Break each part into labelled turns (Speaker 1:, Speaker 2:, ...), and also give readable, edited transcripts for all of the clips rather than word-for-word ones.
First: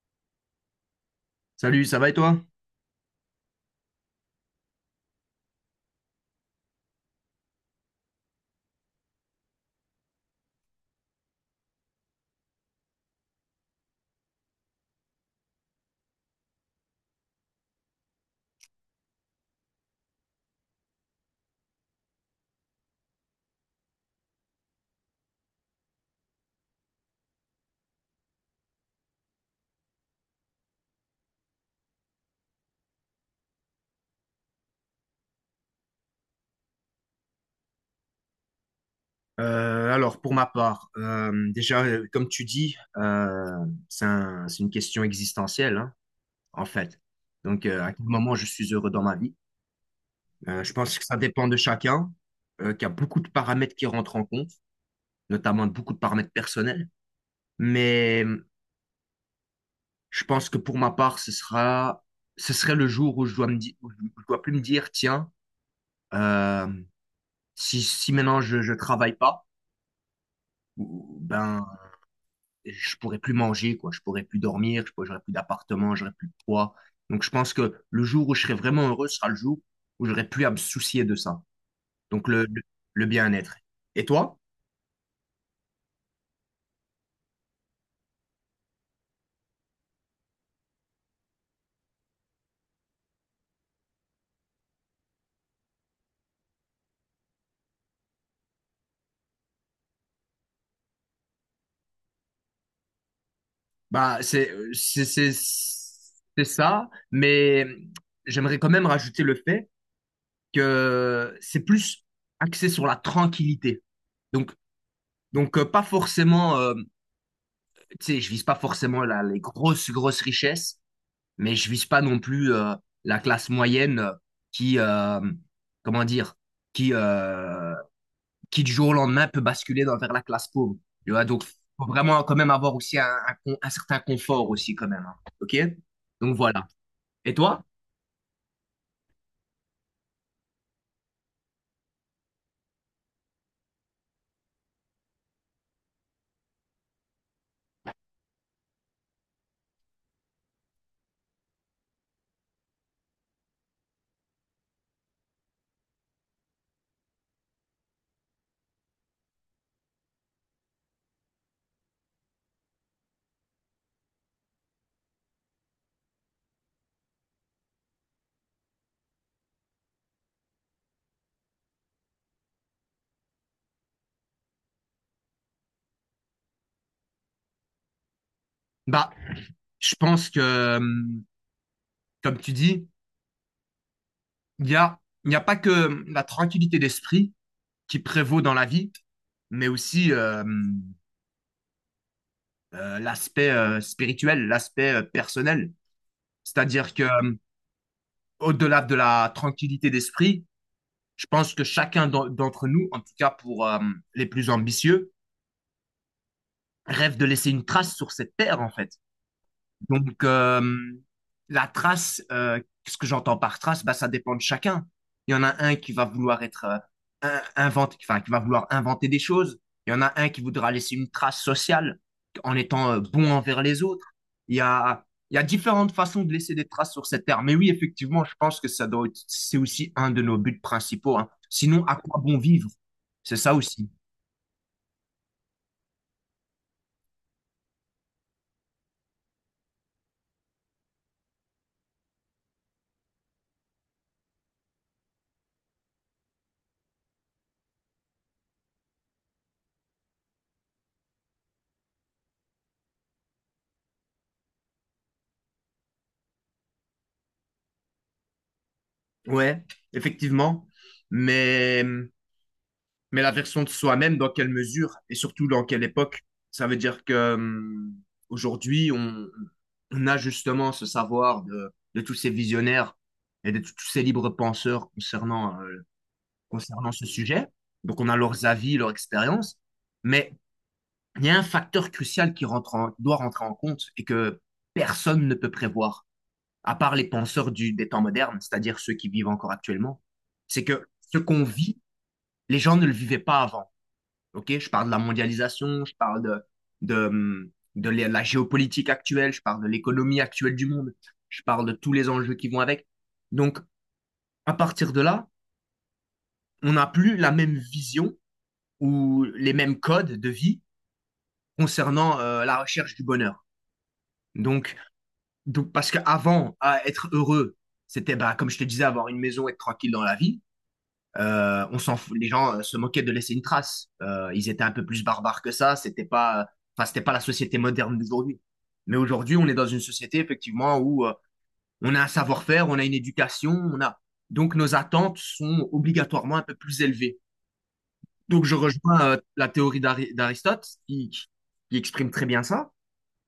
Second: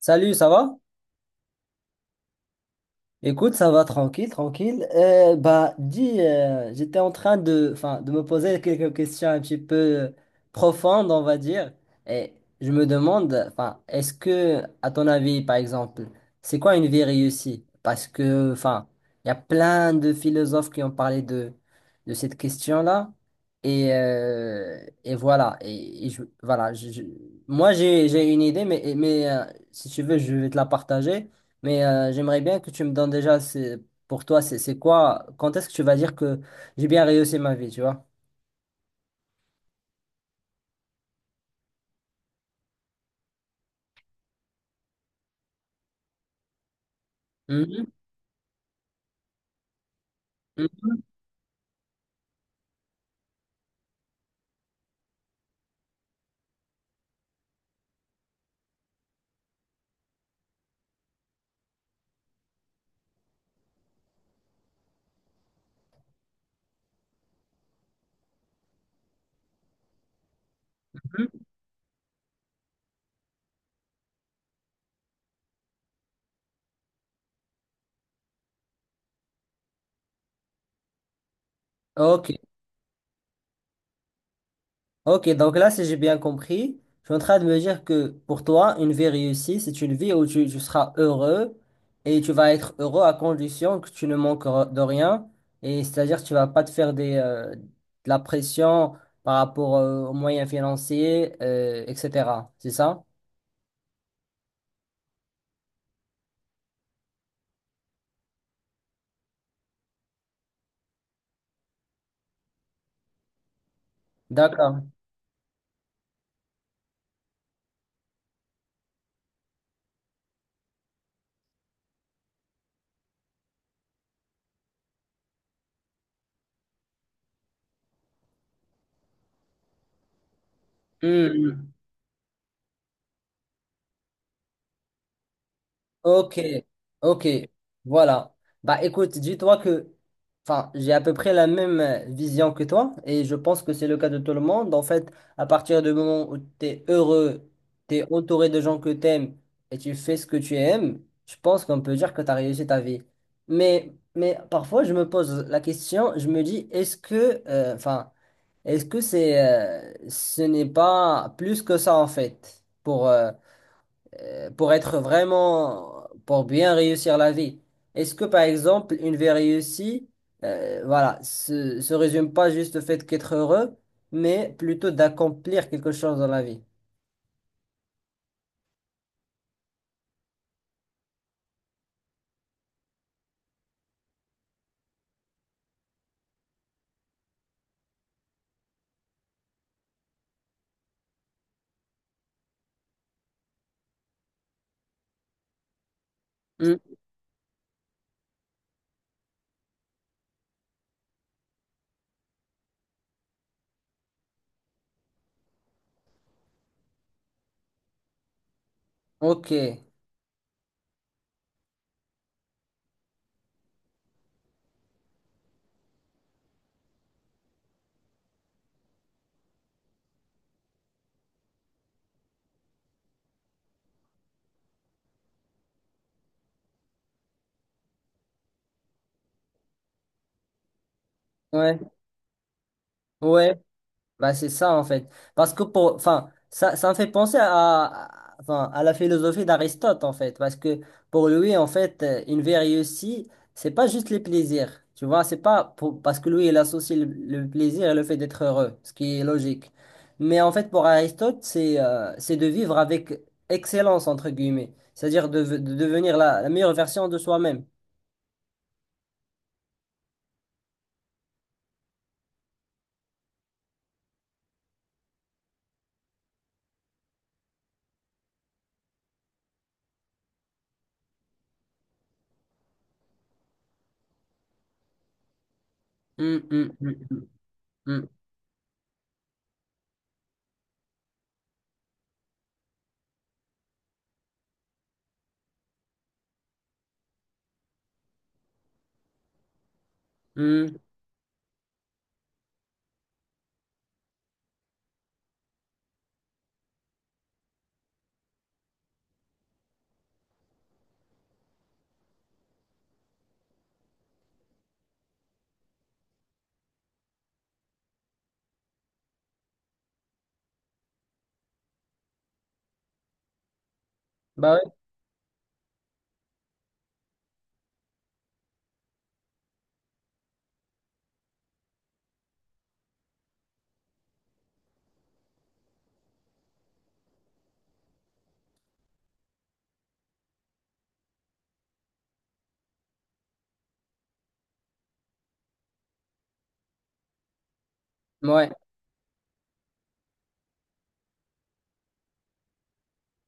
Speaker 1: Salut, ça va?
Speaker 2: Salut, ça va et toi?
Speaker 1: Écoute, ça va tranquille, tranquille. J'étais en train de, enfin, de me poser quelques questions un petit peu profondes, on va dire. Et je me demande, enfin, est-ce que, à ton avis, par exemple, c'est quoi une vie réussie? Parce que, enfin, il y a plein de philosophes qui ont parlé de cette question-là. Et, euh, et voilà. Et je- voilà. Je- Moi, j'ai une idée, mais si tu veux, je vais te la partager. Mais j'aimerais bien que tu me donnes déjà, c'est, pour toi, c'est quoi, quand est-ce que tu vas dire que j'ai bien réussi ma vie, tu vois?
Speaker 2: Alors, pour ma part, déjà, comme tu dis, c'est une question existentielle, hein, en fait. Donc,
Speaker 1: Mhm,
Speaker 2: à quel moment je suis heureux dans ma vie? Je pense que ça dépend de chacun, qu'il y a beaucoup de paramètres qui rentrent en compte, notamment beaucoup de paramètres personnels. Mais je pense que pour ma part, ce serait le jour où je dois plus me dire, tiens, euh, si maintenant je travaille pas, ou-
Speaker 1: mhm.
Speaker 2: ben je pourrais plus manger, quoi. Je pourrais plus dormir, j'aurais plus d'appartement, j'aurais plus de poids. Donc, je pense que le jour où je serai vraiment heureux sera le jour où j'aurai plus à me soucier de ça. Donc,
Speaker 1: Ok,
Speaker 2: le bien-être. Et toi?
Speaker 1: ok, donc là, si j'ai bien compris, je suis en train de me dire que pour toi, une vie réussie, c'est une vie où tu seras heureux et tu vas être heureux à condition que tu ne manques re- de rien. Et c'est-à-dire, que tu vas pas te faire des, de la pression par rapport aux moyens financiers, etc. C'est ça?
Speaker 2: Bah, c'est ça, mais j'aimerais quand même rajouter le fait que c'est plus axé sur la tranquillité. Donc,
Speaker 1: D'accord.
Speaker 2: donc, pas forcément, tu sais, je vise pas forcément les grosses, grosses richesses, mais je vise pas non plus la classe moyenne qui, euh, comment dire, qui, euh, qui du jour au lendemain peut basculer vers la classe pauvre. Tu vois, donc, faut vraiment quand même avoir aussi un certain confort aussi quand même, hein. OK? Donc
Speaker 1: Ok,
Speaker 2: voilà.
Speaker 1: ok,
Speaker 2: Et toi?
Speaker 1: voilà. Bah écoute, dis-toi que, enfin, j'ai à peu près la même vision que toi et je pense que c'est le cas de tout le monde. En fait, à partir du moment où tu es heureux, tu es entouré de gens que tu aimes et tu fais ce que tu aimes, je pense qu'on peut dire que tu as réussi ta vie. Mais parfois, je me pose la question, je me dis, est-ce que, enfin, est-ce que c'est, ce n'est pas plus que ça en fait pour être vraiment, pour bien réussir la vie. Est-ce que, par exemple, une vie réussie, voilà, se résume pas juste au fait qu'être heureux, mais plutôt d'accomplir quelque chose dans la vie?
Speaker 2: Bah, je pense que, comme tu dis, il y a, il n'y a pas que la tranquillité d'esprit qui prévaut dans la vie, mais aussi l'aspect spirituel, l'aspect personnel.
Speaker 1: Hmm.
Speaker 2: C'est-à-dire que au-delà de la tranquillité d'esprit, je pense que chacun d'entre nous, en tout cas pour les plus ambitieux, rêve de laisser une trace sur cette terre, en fait.
Speaker 1: Ok.
Speaker 2: Donc, la trace, qu'est-ce que j'entends par trace? Bah, ça dépend de chacun. Il y en a un qui va vouloir être enfin, qui va vouloir inventer des choses. Il y en a un qui voudra laisser une trace sociale en étant bon envers les autres. Il y a, il y a différentes façons de laisser des traces sur cette terre. Mais oui, effectivement, je pense que c'est aussi un de nos buts principaux, hein.
Speaker 1: Ouais.
Speaker 2: Sinon, à quoi bon vivre? C'est ça
Speaker 1: Ouais.
Speaker 2: aussi.
Speaker 1: Bah, c'est ça en fait. Parce que pour, enfin, ça me fait penser à- enfin, à la philosophie d'Aristote en fait. Parce que pour lui, en fait, une vie réussie, c'est pas juste les plaisirs. Tu vois, c'est pas pour- parce que lui, il associe le plaisir et le fait d'être heureux, ce qui est logique. Mais en fait, pour Aristote, c'est de vivre avec excellence, entre guillemets. C'est-à-dire de devenir la, la meilleure version de soi-même.
Speaker 2: Ouais, effectivement. Mais la version de soi-même, dans quelle mesure et surtout dans quelle époque? Ça veut dire que aujourd'hui, on a justement ce savoir de tous ces visionnaires et de tous ces libres penseurs concernant,
Speaker 1: Hum, hum,
Speaker 2: concernant
Speaker 1: hum,
Speaker 2: ce
Speaker 1: hum,
Speaker 2: sujet. Donc,
Speaker 1: hum,
Speaker 2: on a leurs avis, leur expérience. Mais il y a un facteur crucial doit rentrer en compte et que personne ne peut prévoir, à part les penseurs du, des temps modernes, c'est-à-dire ceux qui vivent encore actuellement. C'est
Speaker 1: hum.
Speaker 2: que ce qu'on vit, les gens ne le vivaient pas avant. OK? Je parle de la mondialisation, je parle de, de la géopolitique actuelle, je parle de l'économie actuelle du monde, je parle de tous les enjeux qui vont avec. Donc, à partir de là, on n'a plus la même vision ou les mêmes codes de vie concernant la recherche du bonheur.
Speaker 1: Bah ouais.
Speaker 2: Donc, donc parce qu'avant, à être heureux, c'était, bah, comme je te disais, avoir une maison, être tranquille dans la vie. On s'en fout, les gens se moquaient de laisser une trace. Ils étaient un peu plus barbares que ça. C'était pas, enfin, c'était pas la société moderne d'aujourd'hui. Mais aujourd'hui, on est dans une société effectivement où on a un savoir-faire, on a une éducation, on a donc nos attentes sont obligatoirement un peu plus élevées. Donc
Speaker 1: Ouais.
Speaker 2: je rejoins la théorie d'Aristote qui exprime très bien ça.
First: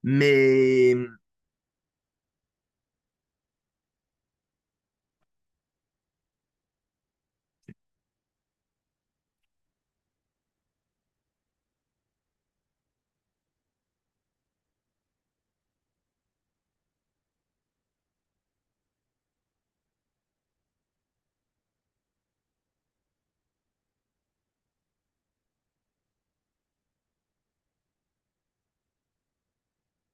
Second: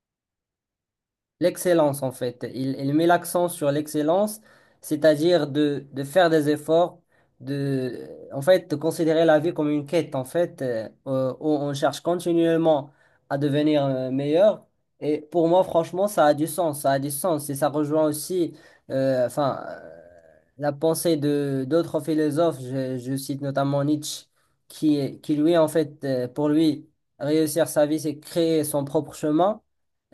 Speaker 2: Mais
Speaker 1: L'excellence, en fait. Il met l'accent sur l'excellence, c'est-à-dire de faire des efforts, de, en fait, de considérer la vie comme une quête, en fait, où on cherche continuellement à devenir meilleur. Et pour moi, franchement, ça a du sens, ça a du sens. Et ça rejoint aussi, enfin, la pensée de d'autres philosophes. Je cite notamment Nietzsche, qui lui, en fait, pour lui, réussir sa vie, c'est créer son propre chemin.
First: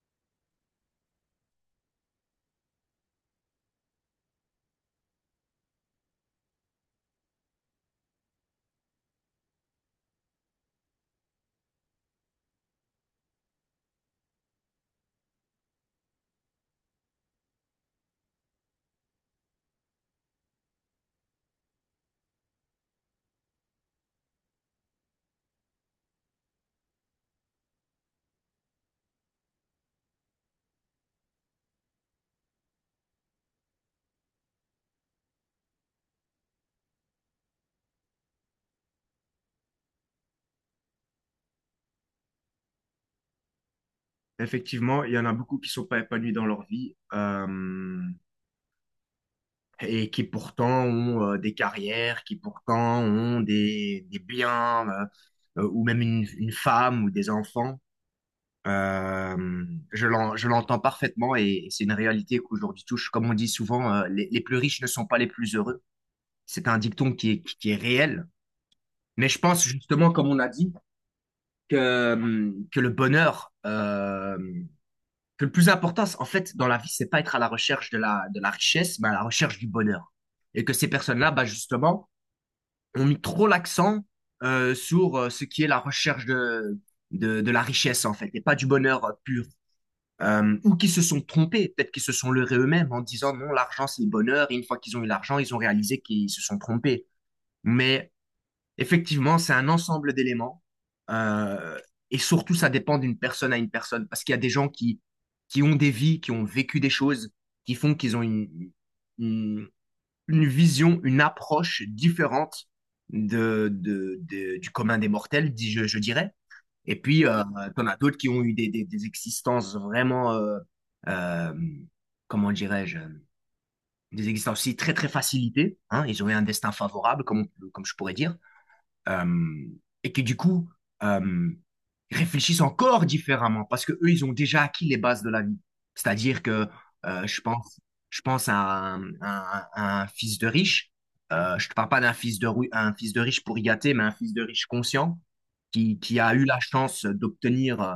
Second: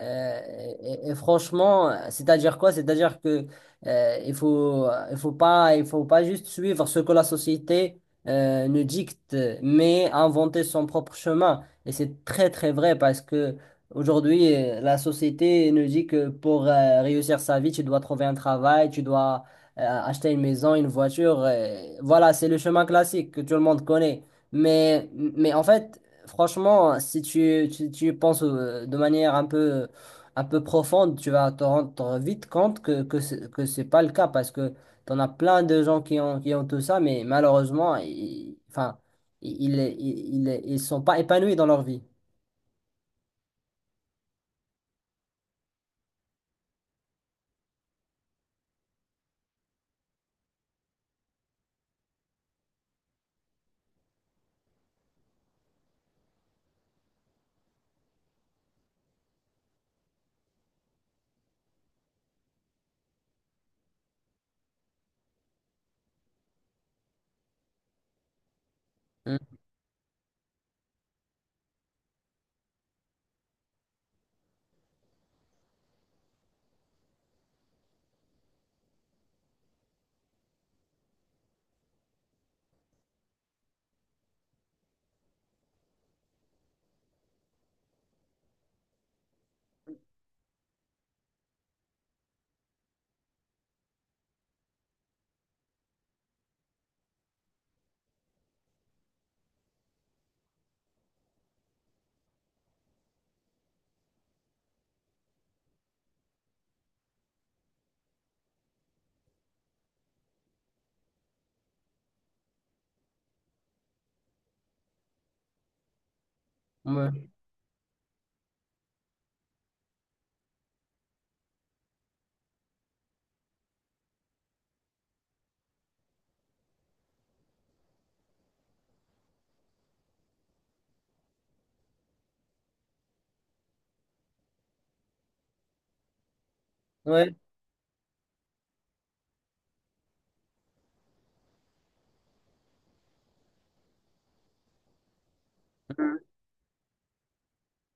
Speaker 1: Euh, et franchement, c'est-à-dire quoi? C'est-à-dire que il faut, il faut pas juste suivre ce que la société nous dicte, mais inventer son propre chemin. Et c'est très très vrai parce que aujourd'hui, la société nous dit que pour réussir sa vie, tu dois trouver un travail, tu dois acheter une maison, une voiture. Voilà, c'est le chemin classique que tout le monde connaît. Mais en fait, franchement, si tu y penses de manière un peu profonde, tu vas te rendre vite compte que ce que c'est pas le cas parce que tu en as plein de gens qui ont tout ça, mais malheureusement, ils, enfin, ils sont pas épanouis dans leur vie.
Speaker 2: effectivement, il y en a beaucoup qui sont pas épanouis dans leur vie. Et qui pourtant ont des carrières, qui pourtant ont des biens, ou même une femme ou des enfants. Euh, je l'entends parfaitement et c'est une réalité qu'aujourd'hui touche. Comme on dit souvent, les plus riches ne sont pas les plus heureux. C'est un dicton qui est réel. Mais
Speaker 1: Hmm.
Speaker 2: je pense justement, comme on a dit, que le bonheur, que le plus important, en fait, dans la vie, c'est pas être à la recherche de de la richesse, mais à la recherche du bonheur. Et que ces personnes-là, bah, justement, ont mis trop l'accent sur ce qui est la recherche de la richesse, en fait, et pas du bonheur pur. Ou qui se sont trompés, peut-être qu'ils se sont leurrés eux-mêmes en disant non, l'argent c'est le bonheur, et une fois qu'ils ont eu l'argent, ils ont réalisé qu'ils se sont trompés. Mais effectivement, c'est un ensemble d'éléments, euh, et surtout ça dépend d'une personne à une personne, parce qu'il y a des gens qui ont des vies, qui ont vécu des choses, qui font qu'ils ont une- une vision, une approche différente du commun des mortels, je dirais. Et
Speaker 1: Ouais.
Speaker 2: puis, t'en as d'autres qui ont eu des existences vraiment, euh, comment dirais-je, des existences aussi très, très facilitées, hein. Ils ont eu un destin favorable, comme je pourrais dire euh, et qui du coup euh, réfléchissent encore différemment parce que eux ils ont déjà acquis les bases de la vie. C'est-à-dire que euh,
Speaker 1: Ouais.
Speaker 2: je pense, je pense à à un fils de riche. Je te parle pas d'un un fils de riche pour y gâter, mais un fils de riche conscient qui a eu la chance d'obtenir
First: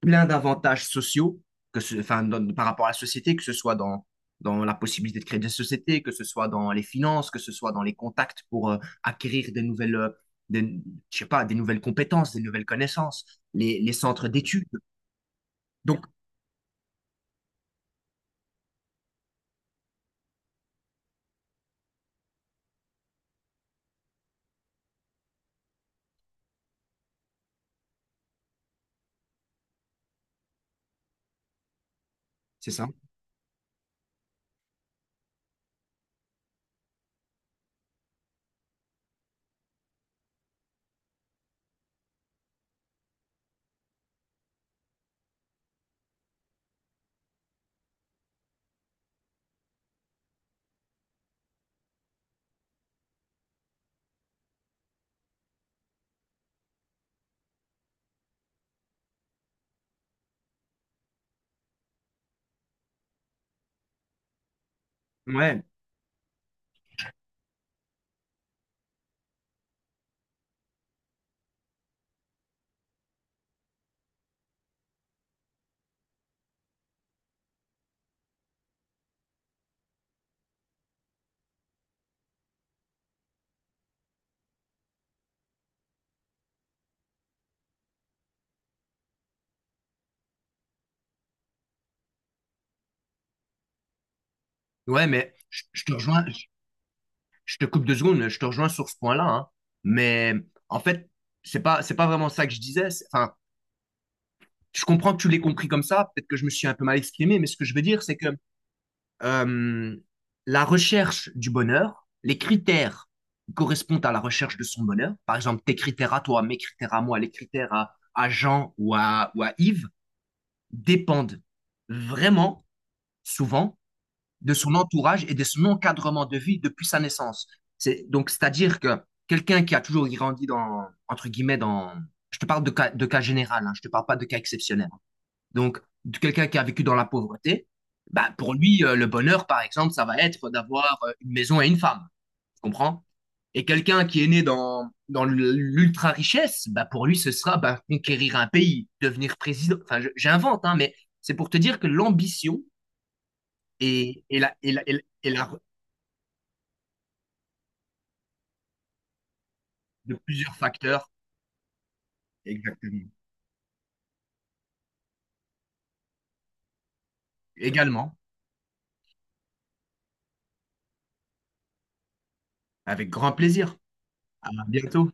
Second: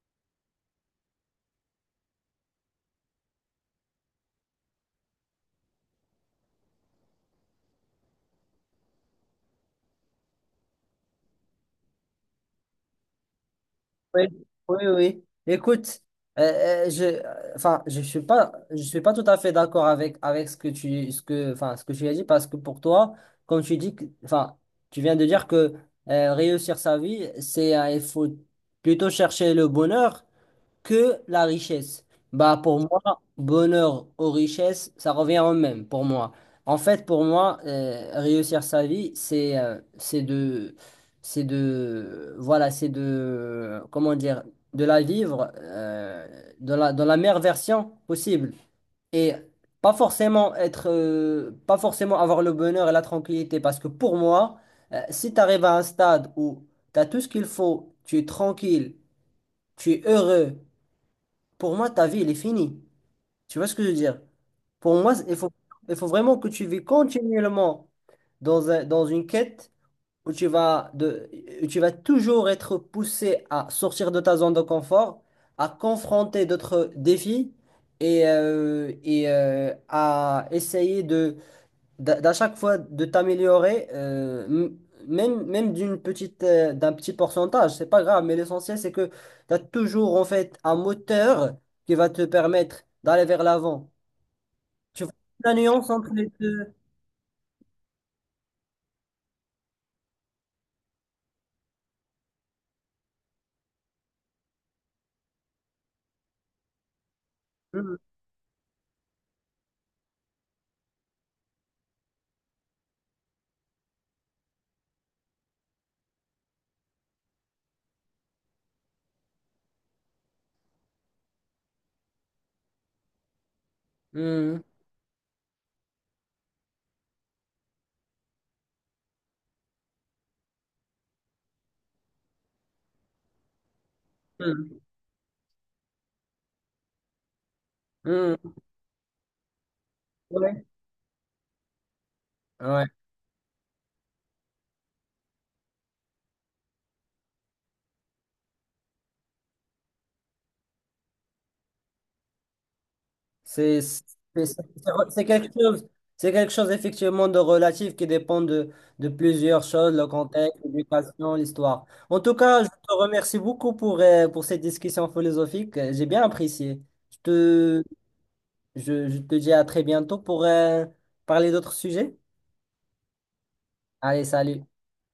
Speaker 2: plein d'avantages sociaux que ce, enfin, par rapport à la société, que ce soit dans la possibilité de créer des sociétés, que ce soit dans les finances, que ce soit dans les contacts pour acquérir des nouvelles, des, je sais pas, des nouvelles compétences, des nouvelles connaissances, les
Speaker 1: Oui,
Speaker 2: centres d'études.
Speaker 1: oui, oui. Écoute,
Speaker 2: Donc,
Speaker 1: enfin, je suis pas tout à fait d'accord avec ce que tu, ce que, enfin, ce que tu as dit parce que pour toi, comme tu dis, que- enfin, tu viens de dire que réussir sa vie, c'est, il faut plutôt chercher le bonheur que la richesse. Bah,
Speaker 2: c'est
Speaker 1: pour
Speaker 2: ça.
Speaker 1: moi, bonheur aux richesses, ça revient au même, pour moi. En fait, pour moi, réussir sa vie, c'est de, voilà, c'est de, comment dire, de la vivre dans la meilleure version possible. Et pas forcément être, pas forcément avoir le bonheur et la tranquillité, parce que pour moi, si tu arrives à un stade où tu as tout ce qu'il faut, tu es tranquille, tu es heureux, pour moi, ta vie, elle est finie. Tu vois ce que je veux dire? Pour moi,
Speaker 2: Ouais,
Speaker 1: il faut vraiment que tu vis continuellement dans un- dans une quête où tu vas de, où tu vas toujours être poussé à sortir de ta zone de confort, à confronter d'autres défis à essayer de d'à chaque fois de t'améliorer, même d'une petite, d'un petit pourcentage, c'est pas grave, mais l'essentiel c'est que tu as toujours en fait un moteur qui va te permettre d'aller vers l'avant. Tu
Speaker 2: ouais,
Speaker 1: vois
Speaker 2: mais
Speaker 1: la
Speaker 2: je
Speaker 1: nuance
Speaker 2: te
Speaker 1: entre
Speaker 2: rejoins,
Speaker 1: les deux.
Speaker 2: je te coupe deux secondes, je te rejoins sur ce point-là, hein. Mais en fait, c'est pas vraiment ça que je disais. Enfin, je comprends que tu l'aies compris comme ça, peut-être que je me suis un peu mal exprimé, mais ce que je veux
Speaker 1: Mm.
Speaker 2: dire, c'est que euh, la recherche du bonheur, les critères correspondent à la recherche de son bonheur. Par exemple, tes critères à toi, mes critères à moi, les critères à Jean ou à Yves dépendent vraiment souvent de
Speaker 1: Mm.
Speaker 2: son entourage et de son encadrement de vie depuis sa naissance. C'est-à-dire que quelqu'un qui a toujours grandi dans entre guillemets dans je te parle de cas général, hein, je te parle pas de cas
Speaker 1: Mm.
Speaker 2: exceptionnel donc, de quelqu'un qui a vécu dans la pauvreté, bah,
Speaker 1: Mm.
Speaker 2: pour lui, le bonheur, par exemple, ça va être
Speaker 1: Ouais.
Speaker 2: d'avoir une maison et une femme. Tu
Speaker 1: Ouais.
Speaker 2: comprends? Et quelqu'un qui est né dans l'ultra-richesse, bah, pour lui, ce sera bah, conquérir un pays, devenir président. Enfin, j'invente, hein, mais c'est pour te dire que l'ambition
Speaker 1: C'est c'est- c'est- c'est
Speaker 2: est
Speaker 1: quelque
Speaker 2: la-
Speaker 1: chose, c'est quelque chose effectivement de relatif qui dépend de plusieurs choses, le
Speaker 2: de plusieurs
Speaker 1: contexte,
Speaker 2: facteurs.
Speaker 1: l'éducation, l'histoire. En tout cas, je te
Speaker 2: Exactement.
Speaker 1: remercie beaucoup pour cette discussion philosophique. J'ai bien apprécié. Je te,
Speaker 2: Également,
Speaker 1: je te dis à très bientôt pour parler d'autres sujets.
Speaker 2: avec grand plaisir.
Speaker 1: Allez,
Speaker 2: À
Speaker 1: salut.
Speaker 2: bientôt.